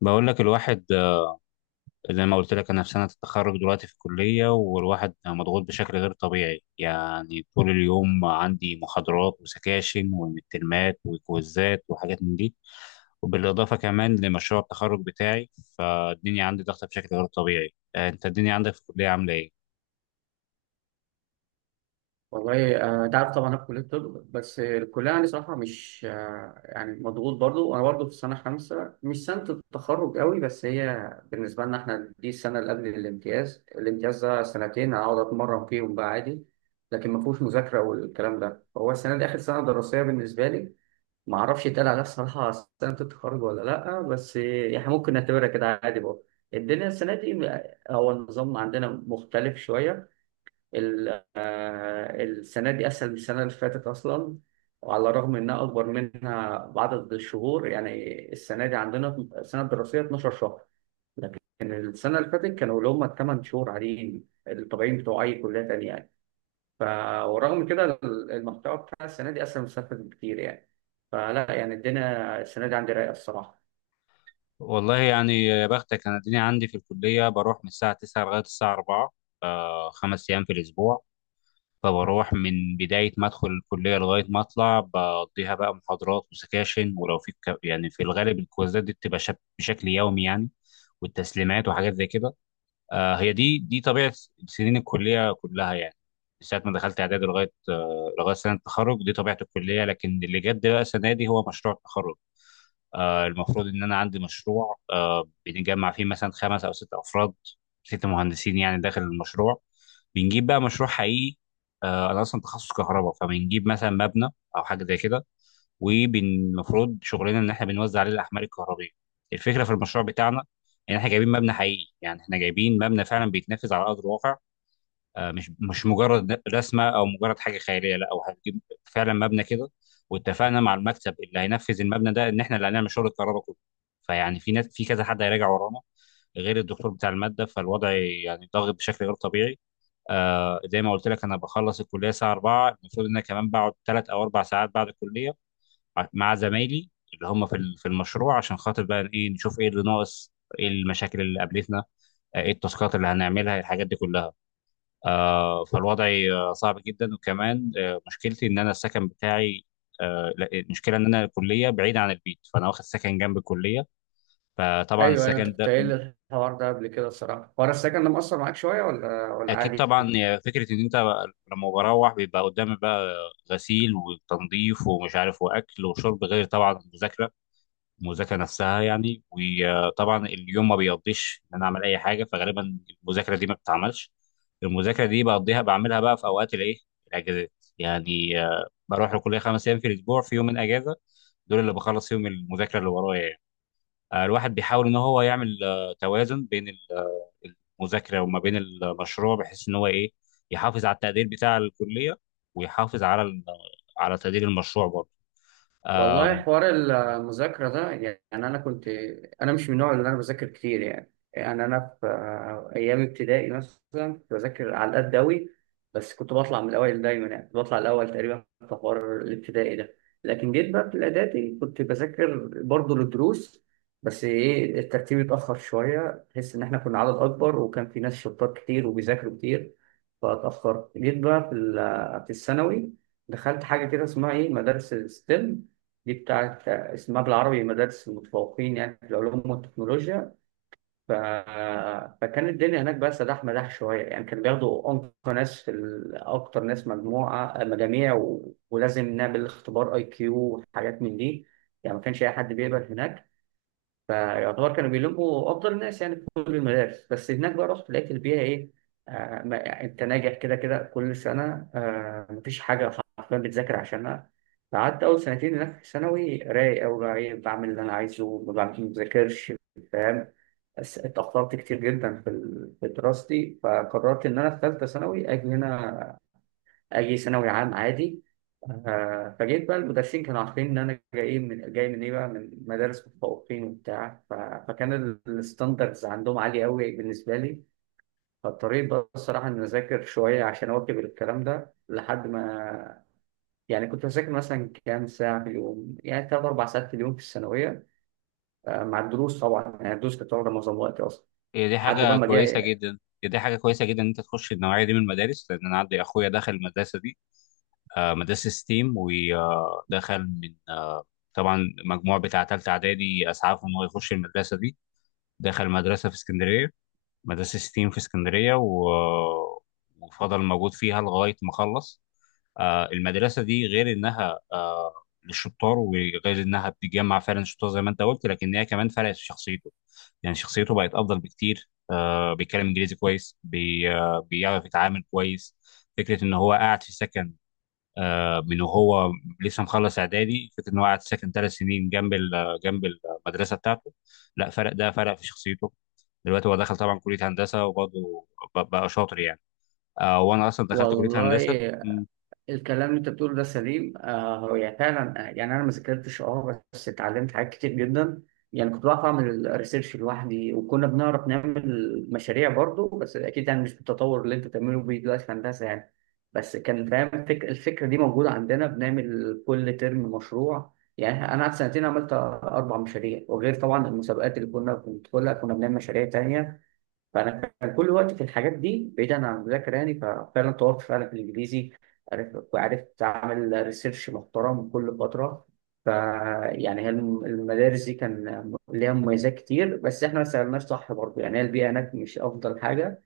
بقول لك الواحد زي ما قلت لك انا في سنه التخرج دلوقتي في الكليه والواحد مضغوط بشكل غير طبيعي يعني طول اليوم عندي محاضرات وسكاشن ومترمات وكويزات وحاجات من دي وبالاضافه كمان لمشروع التخرج بتاعي، فالدنيا عندي ضغطه بشكل غير طبيعي. انت الدنيا عندك في الكليه عامله ايه؟ والله، انت عارف طبعا، انا في كليه الطب. بس الكليه يعني صراحه مش يعني مضغوط برضو، وانا برضو في سنه خمسه مش سنه التخرج قوي، بس هي بالنسبه لنا احنا دي السنه اللي قبل الامتياز. الامتياز ده سنتين اقعد اتمرن فيهم بقى عادي، لكن ما فيهوش مذاكره والكلام ده. فهو السنه دي اخر سنه دراسيه بالنسبه لي، ما اعرفش يتقال عليها الصراحه سنه التخرج ولا لا، بس يعني ممكن نعتبرها كده عادي برضه. الدنيا السنه دي هو النظام عندنا مختلف شويه. السنة دي أسهل من السنة اللي فاتت أصلا، وعلى الرغم إنها أكبر منها بعدد الشهور. يعني السنة دي عندنا السنة الدراسية 12 شهر، لكن السنة اللي فاتت كانوا اللي هم الثمان شهور عاديين الطبيعيين بتوع أي كلية تانية يعني. ف ورغم كده المحتوى بتاع السنة دي أسهل من السنة اللي فاتت بكتير يعني. فلا يعني الدنيا السنة دي عندي رايقة الصراحة. والله يعني يا بختك، انا الدنيا عندي في الكليه بروح من الساعه 9 لغايه الساعه 4، خمس ايام في الاسبوع. فبروح من بداية ما أدخل الكلية لغاية ما أطلع بقضيها بقى محاضرات وسكاشن، ولو في يعني في الغالب الكويزات دي بتبقى بشكل يومي يعني، والتسليمات وحاجات زي كده. آه، هي دي طبيعة سنين الكلية كلها يعني، من ساعة ما دخلت إعدادي لغاية لغاية سنة التخرج دي طبيعة الكلية. لكن اللي جد بقى السنة دي هو مشروع التخرج. المفروض ان انا عندي مشروع، بنجمع فيه مثلا خمس او ست افراد، ست مهندسين يعني داخل المشروع. بنجيب بقى مشروع حقيقي، انا اصلا تخصص كهرباء فبنجيب مثلا مبنى او حاجه زي كده، والمفروض شغلنا ان احنا بنوزع عليه الاحمال الكهربيه. الفكره في المشروع بتاعنا ان احنا جايبين مبنى حقيقي، يعني احنا جايبين مبنى فعلا بيتنفذ على ارض الواقع. مش مجرد رسمه او مجرد حاجه خياليه، لا، او هتجيب فعلا مبنى كده. واتفقنا مع المكتب اللي هينفذ المبنى ده ان احنا اللي هنعمل شغل الكهرباء كله، فيعني في ناس، في كذا حد هيراجع ورانا غير الدكتور بتاع الماده. فالوضع يعني ضاغط بشكل غير طبيعي. آه، زي ما قلت لك انا بخلص الكليه الساعه 4، المفروض ان انا كمان بقعد ثلاث او اربع ساعات بعد الكليه مع زمايلي اللي هم في في المشروع، عشان خاطر بقى ايه، نشوف ايه اللي ناقص، ايه المشاكل اللي قابلتنا، ايه التاسكات اللي هنعملها، الحاجات دي كلها. آه، فالوضع آه، صعب جدا. وكمان مشكلتي ان انا السكن بتاعي، لا، المشكله ان انا الكليه بعيده عن البيت، فانا واخد سكن جنب الكليه. فطبعا أيوه، أيوه، أنت السكن كنت ده قايل لي الحوار ده قبل كده الصراحة. حوار السكن ده مأثر معاك شوية ولا اكيد عادي؟ طبعا، فكره ان انت لما بروح بيبقى قدامي بقى غسيل وتنظيف ومش عارف واكل وشرب، غير طبعا المذاكره، المذاكره نفسها يعني. وطبعا اليوم ما بيقضيش ان انا اعمل اي حاجه، فغالبا المذاكره دي ما بتتعملش. المذاكره دي بقضيها بعملها بقى في اوقات الايه، الاجازات. يعني بروح الكليه خمس ايام في الاسبوع، في يومين اجازه، دول اللي بخلص فيهم المذاكره اللي ورايا يعني. الواحد بيحاول ان هو يعمل توازن بين المذاكره وما بين المشروع، بحيث ان هو ايه، يحافظ على التقدير بتاع الكليه ويحافظ على على تقدير المشروع برضه. والله، حوار المذاكرة ده يعني أنا كنت. أنا مش من النوع اللي أنا بذاكر كتير. يعني أنا في أيام ابتدائي مثلا كنت بذاكر على قد أوي، بس كنت بطلع من الأوائل دايما. يعني كنت بطلع الأول تقريبا في حوار الابتدائي ده. لكن جيت بقى في الإعدادي كنت بذاكر برضه للدروس، بس إيه، الترتيب اتأخر شوية. تحس إن إحنا كنا عدد أكبر، وكان في ناس شطار كتير وبيذاكروا كتير، فاتأخرت. جيت بقى في في الثانوي، دخلت حاجة كده اسمها إيه، مدارس الستيم. دي بتاعت اسمها بالعربي مدارس المتفوقين يعني في العلوم والتكنولوجيا. ف... فكان الدنيا هناك بقى سداح مداح شوية. يعني كانوا بياخدوا أنقى ناس في أكتر ناس مجموعة مجاميع، ولازم نعمل اختبار أي كيو وحاجات من دي. يعني ما كانش أي حد بيقبل هناك، فيعتبر كانوا بيلموا افضل الناس يعني في كل المدارس. بس هناك بقى رحت لقيت البيئه ايه، ما يعني انت ناجح كده كده كل سنه، مفيش حاجه حرفيا بتذاكر عشانها. قعدت اول سنتين هناك في ثانوي رايق أوي، بقى ايه بعمل اللي انا عايزه. ما بذاكرش، فاهم. بس اتاخرت كتير جدا في في دراستي، فقررت ان انا في ثالثه ثانوي اجي هنا، اجي ثانوي عام عادي. فجيت بقى المدرسين كانوا عارفين ان انا جاي من ايه بقى، من مدارس متفوقين وبتاع. فكان الستاندردز عندهم عاليه قوي بالنسبه لي. فاضطريت بقى الصراحه ان اذاكر شويه عشان اواكب الكلام ده لحد ما. يعني كنت بذاكر مثلا كام ساعه في اليوم، يعني ثلاث اربع ساعات في اليوم في الثانويه، مع الدروس طبعا. يعني الدروس كانت واخده معظم وقتي اصلا هي دي لحد حاجة بقى ما كويسة جاي. جدا. هي دي حاجة كويسة جدا إن أنت تخش النوعية دي من المدارس، لأن أنا عندي أخويا دخل المدرسة دي، مدرسة ستيم. ودخل من طبعا مجموع بتاع تالتة إعدادي أسعفه إن هو يخش المدرسة دي. دخل مدرسة في اسكندرية، مدرسة ستيم في اسكندرية، وفضل موجود فيها لغاية ما خلص. المدرسة دي غير إنها للشطار، وغير إنها بتجمع فعلا شطار زي ما أنت قلت، لكن هي كمان فرقت في شخصيته، يعني شخصيته بقت أفضل بكتير. بيتكلم إنجليزي كويس، بي... آه، بيعرف يتعامل كويس. فكرة إن هو قاعد في سكن، من وهو لسه مخلص إعدادي، فكرة إن هو قاعد في سكن ثلاث سنين جنب جنب المدرسة بتاعته، لا، فرق ده، فرق في شخصيته. دلوقتي هو دخل طبعا كليه هندسه وبرضه بقى شاطر يعني. آه، وانا اصلا دخلت كليه والله، هندسه. م، الكلام اللي انت بتقوله ده سليم. هو يعني فعلا، يعني انا ما ذاكرتش بس اتعلمت حاجات كتير جدا. يعني كنت بعرف اعمل الريسيرش لوحدي، وكنا بنعرف نعمل مشاريع برضو، بس اكيد يعني مش بالتطور اللي انت بتعمله بيه دلوقتي في هندسه يعني. بس كان فاهم، الفكره دي موجوده عندنا. بنعمل كل ترم مشروع. يعني انا قعدت سنتين عملت اربع مشاريع، وغير طبعا المسابقات اللي كنا بندخلها كنا بنعمل مشاريع تانية. فانا كان كل وقت في الحاجات دي بعيدا عن المذاكره يعني. ففعلا طورت فعلا في الانجليزي، عرفت وعرفت اعمل ريسيرش محترم كل فتره. ف يعني هي المدارس دي كان ليها مميزات كتير، بس احنا ما سالناش صح برضه. يعني هي البيئه هناك مش افضل حاجه،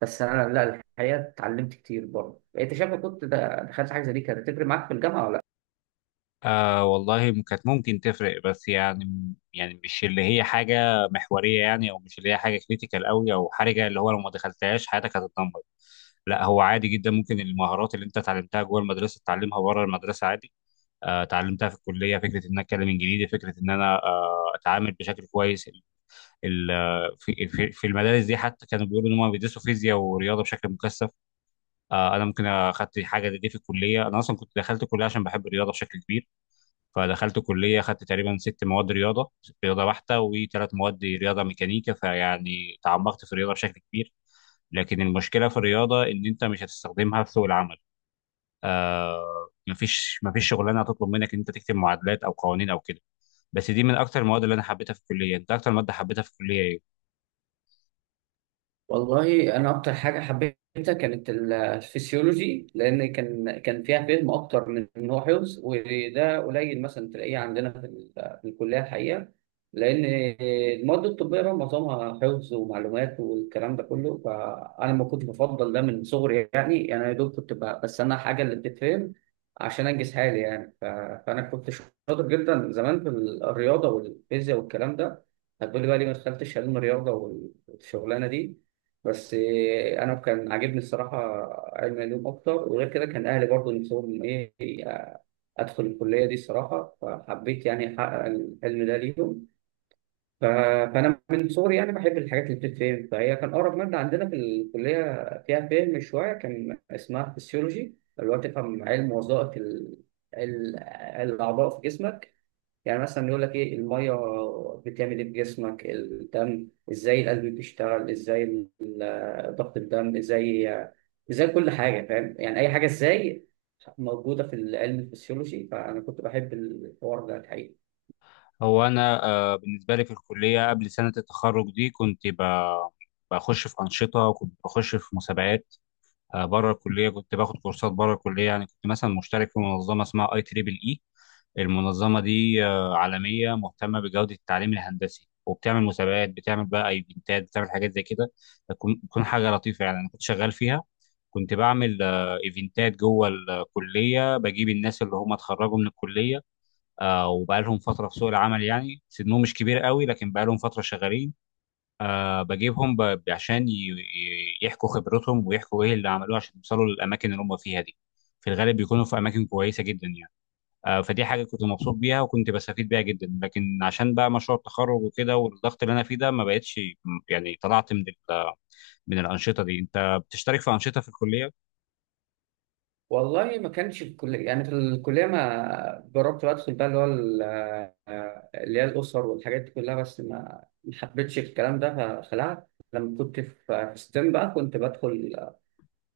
بس انا لا، الحقيقه اتعلمت كتير برضه. انت شايف إن كنت دخلت حاجه زي دي كانت هتفرق معاك في الجامعه؟ آه والله كانت ممكن تفرق، بس يعني يعني مش اللي هي حاجه محوريه يعني، او مش اللي هي حاجه كريتيكال قوي او حرجه، اللي هو لو ما دخلتهاش حياتك هتتدمر. لا، هو عادي جدا، ممكن المهارات اللي انت اتعلمتها جوه المدرسه تتعلمها بره المدرسه عادي. اتعلمتها في الكليه، فكره ان انا اتكلم انجليزي، فكره ان انا اتعامل بشكل كويس. ال- في في المدارس دي حتى كانوا بيقولوا ان هم بيدرسوا فيزياء ورياضه بشكل مكثف. انا ممكن اخدت حاجه دي في الكليه. انا اصلا كنت دخلت الكليه عشان بحب الرياضه بشكل كبير، فدخلت كليه اخدت تقريبا ست مواد رياضه، ست رياضه بحته وثلاث مواد رياضه ميكانيكا، فيعني تعمقت في الرياضه بشكل كبير. لكن المشكله في الرياضه ان انت مش هتستخدمها في سوق العمل. آه، مفيش شغلانه هتطلب منك ان انت تكتب معادلات او قوانين او كده. بس دي من اكتر المواد اللي انا حبيتها في الكليه. انت اكتر ماده حبيتها في الكليه ايه؟ والله انا اكتر حاجه حبيتها كانت الفسيولوجي، لان كان فيها فهم اكتر من ان هو حفظ، وده قليل مثلا تلاقيه عندنا في في الكليه الحقيقه. لان المواد الطبيه بقى معظمها حفظ ومعلومات والكلام ده كله، فانا ما كنت بفضل ده من صغري. يعني انا يا دوب كنت بستنى الحاجه اللي بتتفهم عشان انجز حالي يعني. فانا كنت شاطر جدا زمان في الرياضه والفيزياء والكلام ده. هتقولي بقى ليه ما دخلتش علم رياضه والشغلانه دي، بس إيه، انا كان عاجبني الصراحه علم العلوم اكتر. وغير كده كان اهلي برضو نفسهم ايه، آه، ادخل الكليه دي الصراحه، فحبيت يعني احقق الحلم ده ليهم. ف- فانا من صغري يعني بحب الحاجات اللي بتتفهم، فهي كان اقرب ماده عندنا في الكليه فيها فهم شويه، كان اسمها فيسيولوجي، اللي هو تفهم علم وظائف ال- الاعضاء في جسمك. يعني مثلا يقول لك ايه الميه بتعمل ايه في جسمك، الدم ازاي، القلب بيشتغل ازاي، ضغط الدم ازاي، ازاي كل حاجه، فاهم؟ يعني اي حاجه ازاي موجوده في العلم الفسيولوجي، فانا كنت بحب الحوار ده الحقيقه. هو انا بالنسبه لي في الكليه قبل سنه التخرج دي كنت بخش في انشطه، وكنت بخش في مسابقات بره الكليه، كنت باخد كورسات بره الكليه. يعني كنت مثلا مشترك في منظمه اسمها اي تريبل اي، المنظمه دي عالميه مهتمه بجوده التعليم الهندسي، وبتعمل مسابقات، بتعمل بقى ايفنتات، بتعمل حاجات زي كده، بتكون حاجه لطيفه يعني، انا كنت شغال فيها. كنت بعمل ايفنتات جوه الكليه، بجيب الناس اللي هم اتخرجوا من الكليه وبقى لهم فتره في سوق العمل، يعني سنهم مش كبير قوي لكن بقى لهم فتره شغالين. بجيبهم عشان يحكوا خبرتهم ويحكوا ايه اللي عملوه عشان يوصلوا للاماكن اللي هم فيها دي، في الغالب بيكونوا في اماكن كويسه جدا يعني. فدي حاجه كنت مبسوط بيها وكنت بستفيد بيها جدا. لكن عشان بقى مشروع التخرج وكده والضغط اللي انا فيه ده ما بقتش، يعني طلعت من ال... من الانشطه دي. انت بتشترك في انشطه في الكليه؟ والله ما كانش في الكليه، يعني في الكليه ما جربت بقى ادخل بقى اللي هو اللي هي الاسر والحاجات دي كلها، بس ما حبيتش الكلام ده فخلعت. لما كنت في ستيم بقى كنت بدخل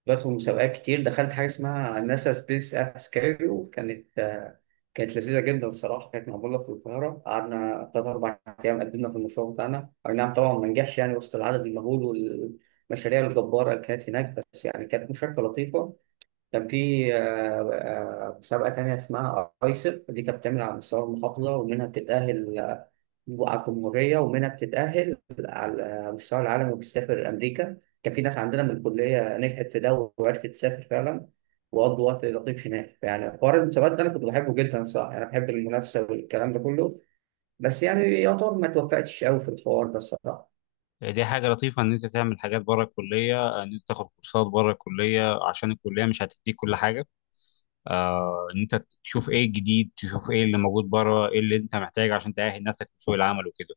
بدخل مسابقات كتير. دخلت حاجة اسمها ناسا سبيس ابس كاريو، كانت كانت لذيذة جدا الصراحة. كانت معمولة في القاهرة، قعدنا تلات أربع أيام قدمنا في المشروع بتاعنا. أي نعم طبعا ما نجحش يعني وسط العدد المهول والمشاريع الجبارة اللي كانت هناك، بس يعني كانت مشاركة لطيفة. كان في مسابقة تانية اسمها أيسر، دي كانت بتعمل على مستوى المحافظة ومنها بتتأهل على الجمهورية، ومنها بتتأهل على مستوى العالم وبتسافر أمريكا. كان في ناس عندنا من الكلية نجحت في ده وعرفت تسافر فعلا، وقضوا وقت لطيف هناك. يعني حوار المسابقات ده أنا كنت بحبه جدا صراحة، أنا بحب المنافسة والكلام ده كله، بس يعني يعتبر ما توفقتش أوي في الحوار ده الصراحة. دي حاجه لطيفه ان انت تعمل حاجات بره الكليه، ان انت تاخد كورسات بره الكليه، عشان الكليه مش هتديك كل حاجه، ان انت تشوف ايه الجديد، تشوف ايه اللي موجود بره، ايه اللي انت محتاجه عشان تأهل نفسك لسوق العمل وكده.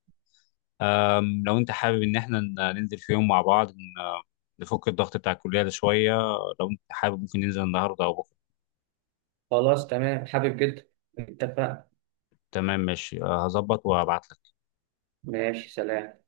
لو انت حابب ان احنا ننزل في يوم مع بعض، نفك الضغط بتاع الكلية ده شوية، لو انت حابب ممكن ننزل النهاردة او بكرة. خلاص تمام، حابب جدا، اتفقنا. تمام، ماشي، هظبط وهبعت لك. ماشي، سلام.